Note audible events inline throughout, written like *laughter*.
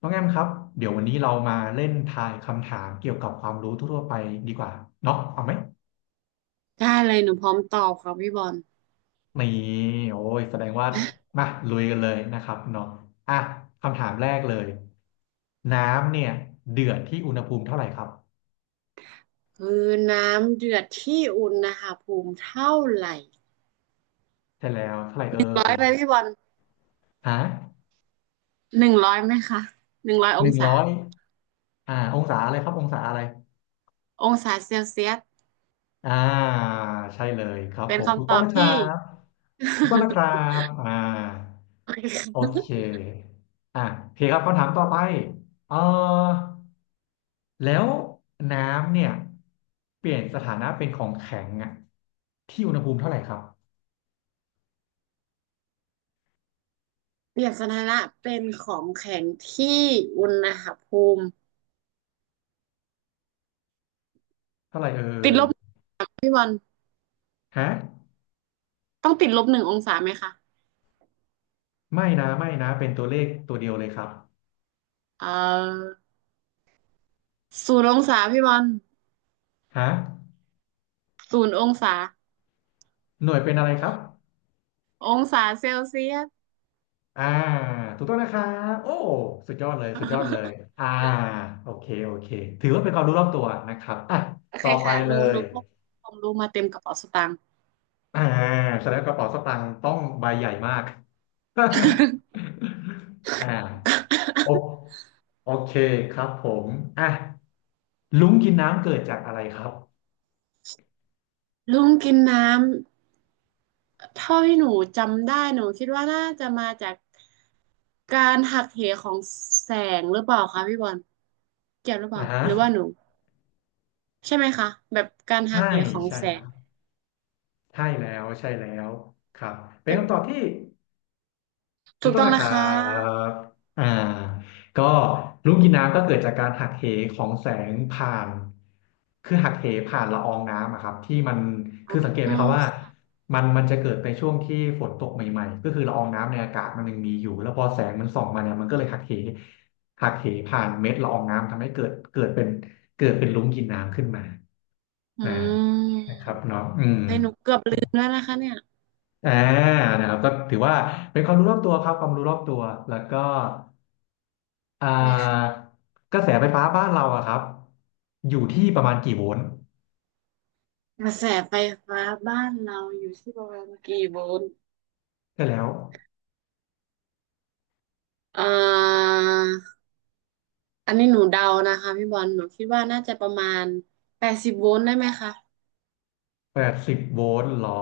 น้องแอมครับเดี๋ยววันนี้เรามาเล่นทายคำถามเกี่ยวกับความรู้ทั่วๆไปดีกว่าเนาะเอาไหมได้เลยหนูพร้อมตอบครับพี่บอลนี่โอ้ยแสดงว่ามาลุยกันเลยนะครับเนาะอ่ะคำถามแรกเลยน้ำเนี่ยเดือดที่อุณหภูมิเท่าไหร่ครับคือน้ำเดือดที่อุณหภูมิเท่าไหร่ใช่แล้วเท่าไหร่เอ่ร้อยไหมยพี่บอลฮะหนึ่งร้อยไหมคะหนึ่งร้อยอหงนึ่งศาร้อยองศาอะไรครับองศาอะไร องศาเซลเซียสอ่าใช่เลยครับเป็ผนมถูกคำตต้อองบนะคที่ รับ *laughs* ถูกต้องนะครับโอเคโอคะเคโอเคครับคำถามต่อไปเออแล้วน้ำเนี่ยเปลี่ยนสถานะเป็นของแข็งอะที่อุณหภูมิเท่าไหร่ครับเปลียนสถานะเป็นของแข็งที่อุณหภูมิเท่าไหร่เอ่ติดยลบพี่บอลฮะต้อง-1 องศาไหมคะไม่นะไม่นะเป็นตัวเลขตัวเดียวเลยครับเอ่อศูนย์องศาพี่บอลฮะศูนย์องศาหน่วยเป็นอะไรครับ องศาเซลเซียส อ่าถูกต้องนะครับโอ้สุดยอดเลยสุดยอดเลยอ่าโอเคโอเคถือว่าเป็นความรู้รอบตัวนะครับโอเคต่อไปค่ะหเลนูหยนูพกของลุงมาเต็มกระเป๋าสตางค์ อ่าแสดงว่ากระเป๋าสตางค์ต้องใบใหญ่มาก *laughs* อ่าโอโอเคครับผมอ่ะลุงกินน้ำเกิดจากอะไรครับ *laughs* ลุงกินน้ำเท่าที่หนูจำได้หนูคิดว่าน่าจะมาจากการหักเหของแสงหรือเปล่าคะพี่บอลเกี่ยวหรือเปอ่าล่าฮะหรือว่าหนูใช่ไหมคะแบบการหัใช่กเหของใช่แสคงรับใช่แล้วใช่แล้วครับเป็แบนบคำตอบที่ ถูถูกกต้อต้งองนะคนะรัคะบอ่าก็ลูกกินน้ำก็เกิดจากการหักเหของแสงผ่านคือหักเหผ่านละอองน้ำอะครับที่มันอ๋คืออสังเกตไหมครับว่าค่ะมันจะเกิดในช่วงที่ฝนตกใหม่ๆก็คือละอองน้ำในอากาศมันยังมีอยู่แล้วพอแสงมันส่องมาเนี่ยมันก็เลยหักเหหักเหผ่านเม็ดละอองน้ำทำให้เกิดเป็นเกิดเป็นลุ้งกินน้ำขึ้นมาอือ่านะคมรับเนาะอืมให้หนูเกือบลืมแล้วนะคะเนี่ยอ่านะครับก็ถือว่าเป็นความรู้รอบตัวครับความรู้รอบตัวแล้วก็ อ่ได้าค่ะกระแสไฟฟ้าบ้านเราอะครับอยู่ที่ประมาณกี่โวลต์กระแสไฟฟ้าบ้านเราอยู่ที่ประมาณกี่โวลต์ได้แล้วอ่า อันนี้หนูเดานะคะพี่บอลหนูคิดว่าน่าจะประมาณ80 โวลต์ได้ไหมคะ80 โวลต์หรอ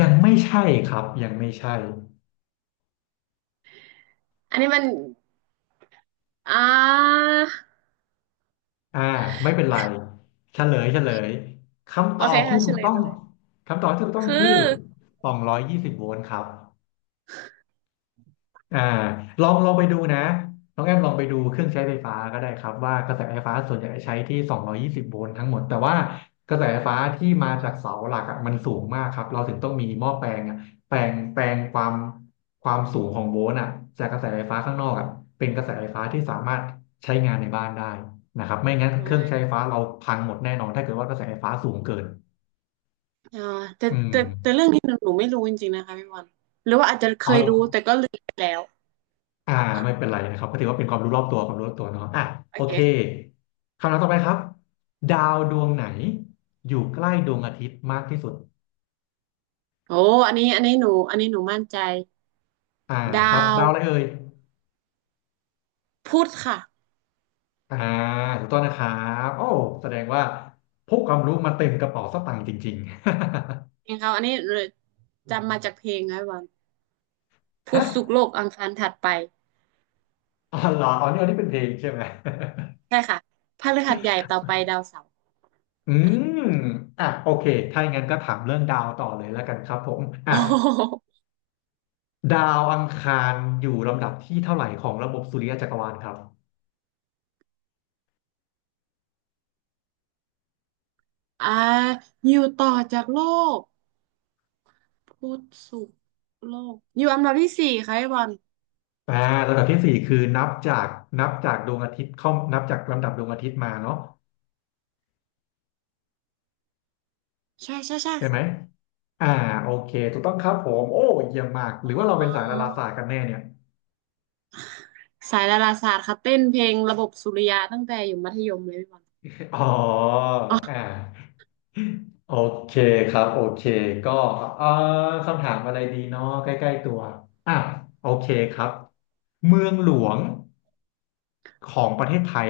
ยังไม่ใช่ครับยังไม่ใช่อันนี้มันอ่าอ่าไม่เป็นไรเฉลยเฉลยคำตโออเคบที่ค่ะเฉถูกลยต้องมาเลยคำตอบที่ถูกต้องคือคือ220 โวลต์ครับ อ่าลองลองไปดูนะน้องแอมลองไปดูเครื่องใช้ไฟฟ้าก็ได้ครับว่ากระแสไฟฟ้าส่วนใหญ่ใช้ที่220โวลต์ทั้งหมดแต่ว่ากระแสไฟฟ้าที่มาจากเสาหลักอะมันสูงมากครับเราถึงต้องมีหม้อแปลงอะแปลงความความสูงของโวลต์อะจากกระแสไฟฟ้าข้างนอกอะเป็นกระแสไฟฟ้าที่สามารถใช้งานในบ้านได้นะครับไม่งั้นโอ้เครื่องยใช้ไฟฟ้าเราพังหมดแน่นอนถ้าเกิดว่ากระแสไฟฟ้าสูงเกินอ่าแต่อืแต่แต่มเรื่องนี้หนูไม่รู้จริงๆนะคะพี่บอลหรือว่าอาจจะเคอยรู้อ แต่ก็ลืมไปแล้วอ่าไม่เป็นไรนะครับก็ถือว่าเป็นความรู้รอบตัวความรู้รอบตัวเนาะโอโอเคเคค่ะคำถามต่อไปครับดาวดวงไหนอยู่ใกล้ดวงอาทิตย์มากที่สุดโอ้อันนี้หนูมั่นใจอ่าครัดาบวดาวอะไรเอ่ยพุธค่ะอ่าถูกต้องนะครับโอ้แสดงว่าพกความรู้มาเต็มกระเป๋าสตางค์จริงจริงเขาอันนี้จำมาจากเพลงนะพี่บอลๆ *laughs* พุฮะธศุกร์โลกอังคารถัดไปอ๋อเหรออ๋อนี่อันนี้เป็นเพลงใช่ไหม *laughs* ใช่ค่ะพฤหัสใหญ่ต่อไปดาวเสาร์อืมโอเคถ้าอย่างนั้นก็ถามเรื่องดาวต่อเลยแล้วกันครับผมโออ่ะ้ ดาวอังคารอยู่ลำดับที่เท่าไหร่ของระบบสุริยะจักรวาลครับ อ่าอยู่ต่อจากโลกพุธศุกร์โลกอยู่อันดับที่4ค่ะพีบอลอ่าลำดับที่สี่คือนับจากดวงอาทิตย์เข้านับจากลำดับดวงอาทิตย์มาเนาะใช่ใช่ไหมค่ะอ่าโอเคถูกต้องครับผมโอ้เยี่ยมมากหรือว้าว่าเราเป็นสายดาราศาสตร์กัวนแน่เนี่ยสายดาราศาสตร์ค่ะเต้นเพลงระบบสุริยะตั้งแต่อยู่มัธยมเลยพี่บอลอ๋ออ๋ออ่าโอเคครับโอเคก็เอ่อคำถามอะไรดีเนาะใกล้ๆตัวอ่ะโอเคครับเมืองหลวงของประเทศไทย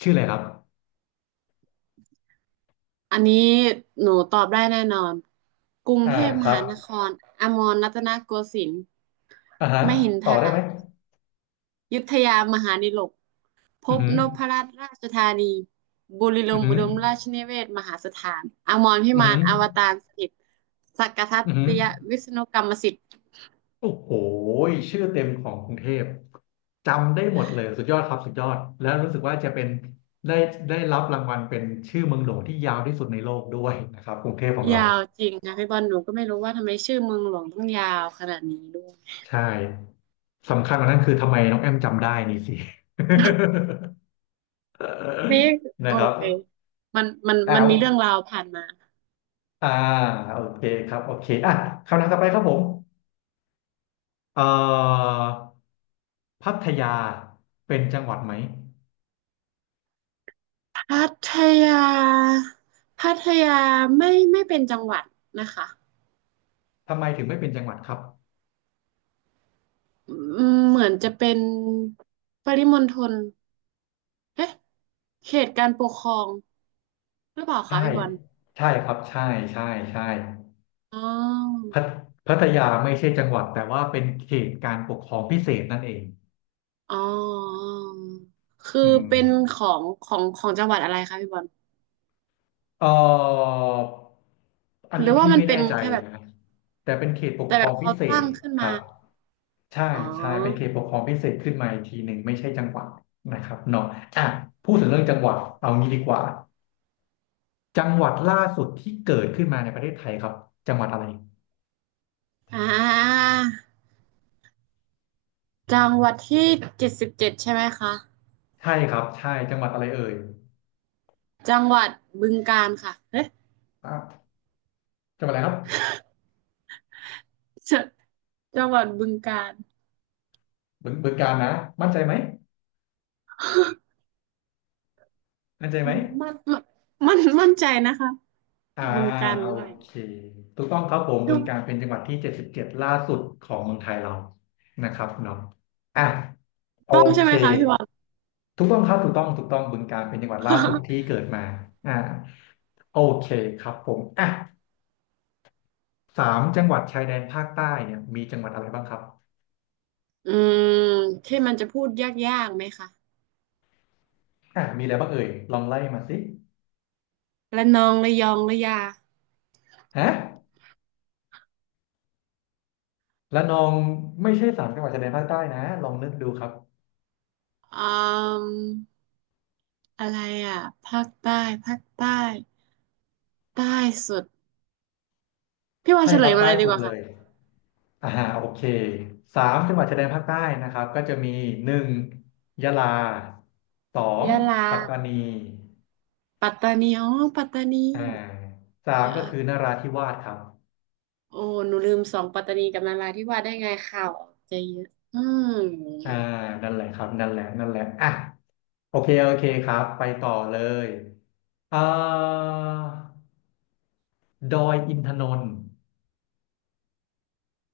ชื่ออะไรครับอันนี้หนูตอบได้แน่นอนกรุงอ่าเทพคมรัหาบนครอมรรัตนโกสินทร์อ่าฮะมหินทต่อราได้ไหมยุทธยามหานิลก พอือบหือนพรัตน์ราชธานีบุรีลอือมย์หือุอ ดมราชนิเวศน์มหาสถานอมรพิอือมาหือนอวตารสถิตสักกทัตอือหือติยวิษณุกรรมสิทธิ์โอ้โหชื่อเต็มของกรุงเทพจำได้หมดเลยสุดยอดครับสุดยอดแล้วรู้สึกว่าจะเป็นได้ได้รับรางวัลเป็นชื่อเมืองหลวงที่ยาวที่สุดในโลกด้วยนะครับกรุงเทพของเรายาวจริงนะพี่บอลหนูก็ไม่รู้ว่าทำไมชื่อเมืองหลวงต้องยาวขนาดนี้ด้วยใช่สำคัญกว่านั้นคือทำไมน้องแอมจำได้นี่สิ นี่ *laughs* โอนะครับเคมันมันแล้มันวมีเรื่องราวผ่านมาอ่าโอเคครับโอเคคำถามต่อไปครับผมเอ่อพัทยาเป็นจังหวัดไหม พัทยาพัทยาไม่เป็นจังหวัดนะคะทำไมถึงไม่เป็นจังหวัดครับอืมเหมือนจะเป็นปริมณฑลเอ๊ะเขตการปกครอง หรือเปล่าคะใช่พี่บอลใช่ครับใช่ใช่ใช่อ๋อพัทพัทยาไม่ใช่จังหวัดแต่ว่าเป็นเขตการปกครองพิเศษนั่นเองอ๋อคืออืมเป็นของจังหวัดอะไรคะพี่บอลเอ่ออันหรืนี้อว่าพี่มันไม่เป็แน่นใจแค่แบบนะแต่เป็นเขตปกแต่ครแบอบงพิเขาเศษตั้งขึ้นครัมาบใช่อ๋อใช่เป็นเขตปกครองพิเศษขึ้นมาอีกทีหนึ่งไม่ใช่จังหวัดนะครับเนาะอ่ะพูดถึงเรื่องจังหวัดเอางี้ดีกว่าจังหวัดล่าสุดที่เกิดขึ้นมาในประเทศไทยครับจังหวัดอะไรอ่าจังหวัดที่77ใช่ไหมคะใช่ครับใช่จังหวัดอะไรเอ่ย จังหวัดบึงกาฬค่ะเอ๊ะจบอะไรครับจจังหวัดบึงกาฬบึงบการนะมั่นใจไหมมั่นใจไหมมันมันมันมั่นใจนะคะอ่าบึงกาฬหโอรืออะไรเคถูกต้องครับผมบึถูงกาฬเป็กนจังหวัดที่77ล่าสุดของเมืองไทยเรานะครับเนาะอ่ะโอต้องใช่เคไหมคะพี่บอล ถูกต้องครับถูกต้องถูกต้องบึงกาฬเป็นจังหวัดล่าสุดที่ *laughs* เกิดมาอ่าโอเคครับผมอ่ะสามจังหวัดชายแดนภาคใต้เนี่ยมีจังหวัดอะไรบ้างครับอืมที่มันจะพูดยากๆไหมคะ อ่ะมีอะไรบ้างเอ่ยลองไล่มาสิระนองระยองระยาฮะระนองไม่ใช่สามจังหวัดชายแดนภาคใต้นะลองนึกดูครับ อืมอะไรอ่ะภาคใต้ภาคใต้ใต้สุดพี่ว่นใช่เฉคลรัยบมาใต้เลยดีสุกดว่าเลค่ะยอ่าโอเคสามจังหวัดชายแดนภาคใต้นะครับก็จะมีหนึ่งยะลาสองยะลาปัตตานีปัตตานีปัตตานีอ่าสามเอก็คือนอราธิวาสครับโอ้หนูลืมสองปัตตานีกับนาราธิวาสได้ไงข่าวออกจะเยอะอืมอ่านั่นแหละครับนั่นแหละนั่นแหละอ่ะโอเคโอเคครับไปต่อเลยเอ่อดอยอินทนนท์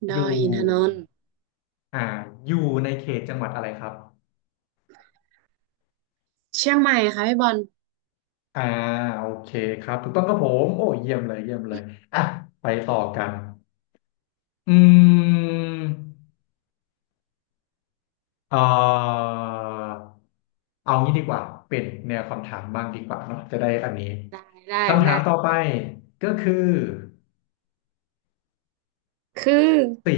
ดออยู่ยอินทนนท์อ่าอยู่ในเขตจังหวัดอะไรครับเชียงใหม่ค่ะพี่บอลอ่าโอเคครับถูกต้องครับผมโอ้เยี่ยมเลยเยี่ยมเลยอ่ะไปต่อกัน อืมเอ่อเอางี้ดีกว่าเป็นแนวคำถามบ้างดีกว่าเนาะจะได้อันนี้ได้ได้คำถาได้มต่อไปก็คือคือสี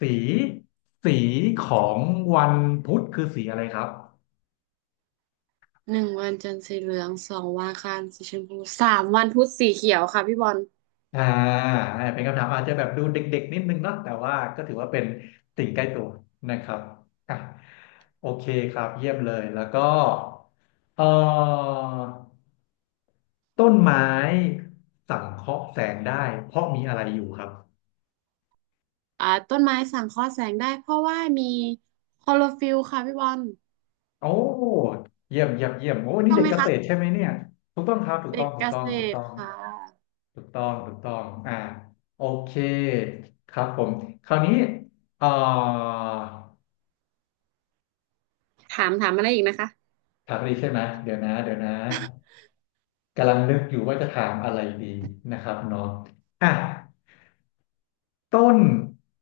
สีสีของวันพุธคือสีอะไรครับ1 วันจันทร์สีเหลือง2 วันอังคารสีชมพู3 วันพุธสีเขียวค่ะพี่บอล อ่าเป็นคำถามอาจจะแบบดูเด็กๆนิดนึงเนาะแต่ว่าก็ถือว่าเป็นสิ่งใกล้ตัวนะครับอ่ะโอเคครับเยี่ยมเลยแล้วก็เอ่อ ต้นไม้สังเคราะห์แสงได้เพราะมีอะไรอยู่ครับต้นไม้สังเคราะห์แสงได้เพราะว่ามีคลอโรฟิลล์ค่ะพี่บอลโอ้เยี่ยมเยี่ยมเยี่ยมโอ้ถูกนี่ต้องเด็กไหมเกคะษตรใช่ไหมเนี่ยถูกต้องครับถูกต้เด็องกถูเกกต้อษงถูกตต้รองค่ะถูกต้องถูกต้องโอเคครับผมคราวนี้เอ่อถามถามอะไรอีกนะคะถามอะไรใช่ไหมเดี๋ยวนะเดี๋ยวนะกำลังนึกอยู่ว่าจะถามอะไรดีนะครับเนาะอ่ะต้น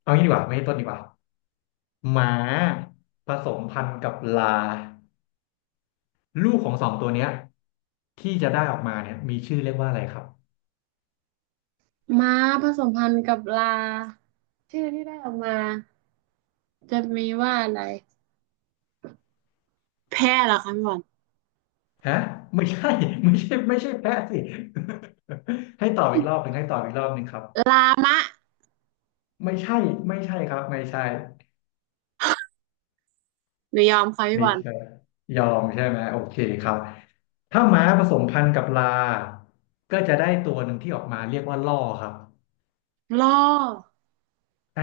เอางี้ดีกว่าไม่ใช่ต้นดีกว่าหมาผสมพันธุ์กับลา ลูกของสองตัวเนี้ยที่จะได้ออกมาเนี่ยมีชื่อเรียกว่าอะไรครับม้าผสมพันธุ์กับลาชื่อที่ได้ออกมาจะมีว่าอะไรแพะเหรอคะพี่บอลฮะไม่ใช่ *laughs* ไม่ใช่ไม่ใช่แพะสิ *laughs* ให้ตอบอีกรอบหนึ่งให้ตอบอีกรอบหนึ่งครับลามะไม่ใช่ไม่ใช่ครับไม่ใช่หนูยอมค่ะพี่ไม่บอลใช่ยอมใช่ไหมโอเคครับถ้าม้าผสมพันธุ์กับลาก็จะได้ตัวหนึ่งที่ออกมาเรียกว่าล่อครับล่ออ่า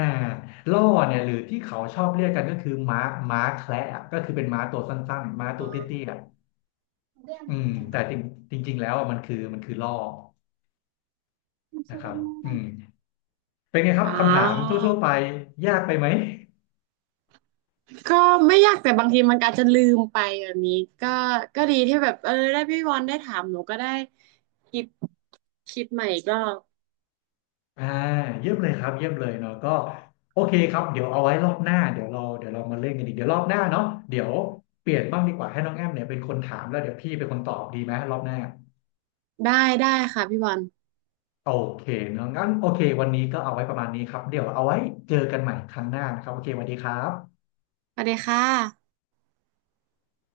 ล่อเนี่ยหรือที่เขาชอบเรียกกันก็คือม้าแคระอะก็คือเป็นม้าตัวสั้นๆอ๋ม้าตัวเตี้ยๆอะ อแต่จริงจริงๆแล้วอะมันคือล่อนะครับอืมเป็นไงครัอ๋บคำถามอ ทั่วๆไปยากไปไหมก็ไม่ยากแต่บางทีมันอาจจะลืมไปแบบนี้ก็ก็ดีที่แบบเออได้พี่บอลได้ถามหนูก็ได้คิดคิดใหม่อีก็อ่าเยี่ยมเลยครับเยี่ยมเลยเนาะก็โอเคครับเดี๋ยวเอาไว้รอบหน้าเดี๋ยวเรามาเล่นกันอีกเดี๋ยวรอบหน้าเนาะเดี๋ยวเปลี่ยนบ้างดีกว่าให้น้องแอมเนี่ยเป็นคนถามแล้วเดี๋ยวพี่เป็นคนตอบดีไหมรอบหน้าได้ได้ค่ะพี่บอลโอเคเนาะงั้นโอเควันนี้ก็เอาไว้ประมาณนี้ครับเดี๋ยวเอาไว้เจอกันใหม่ครั้งหน้านะครับโอเคสวัสดีครับสวัสดีค่ะ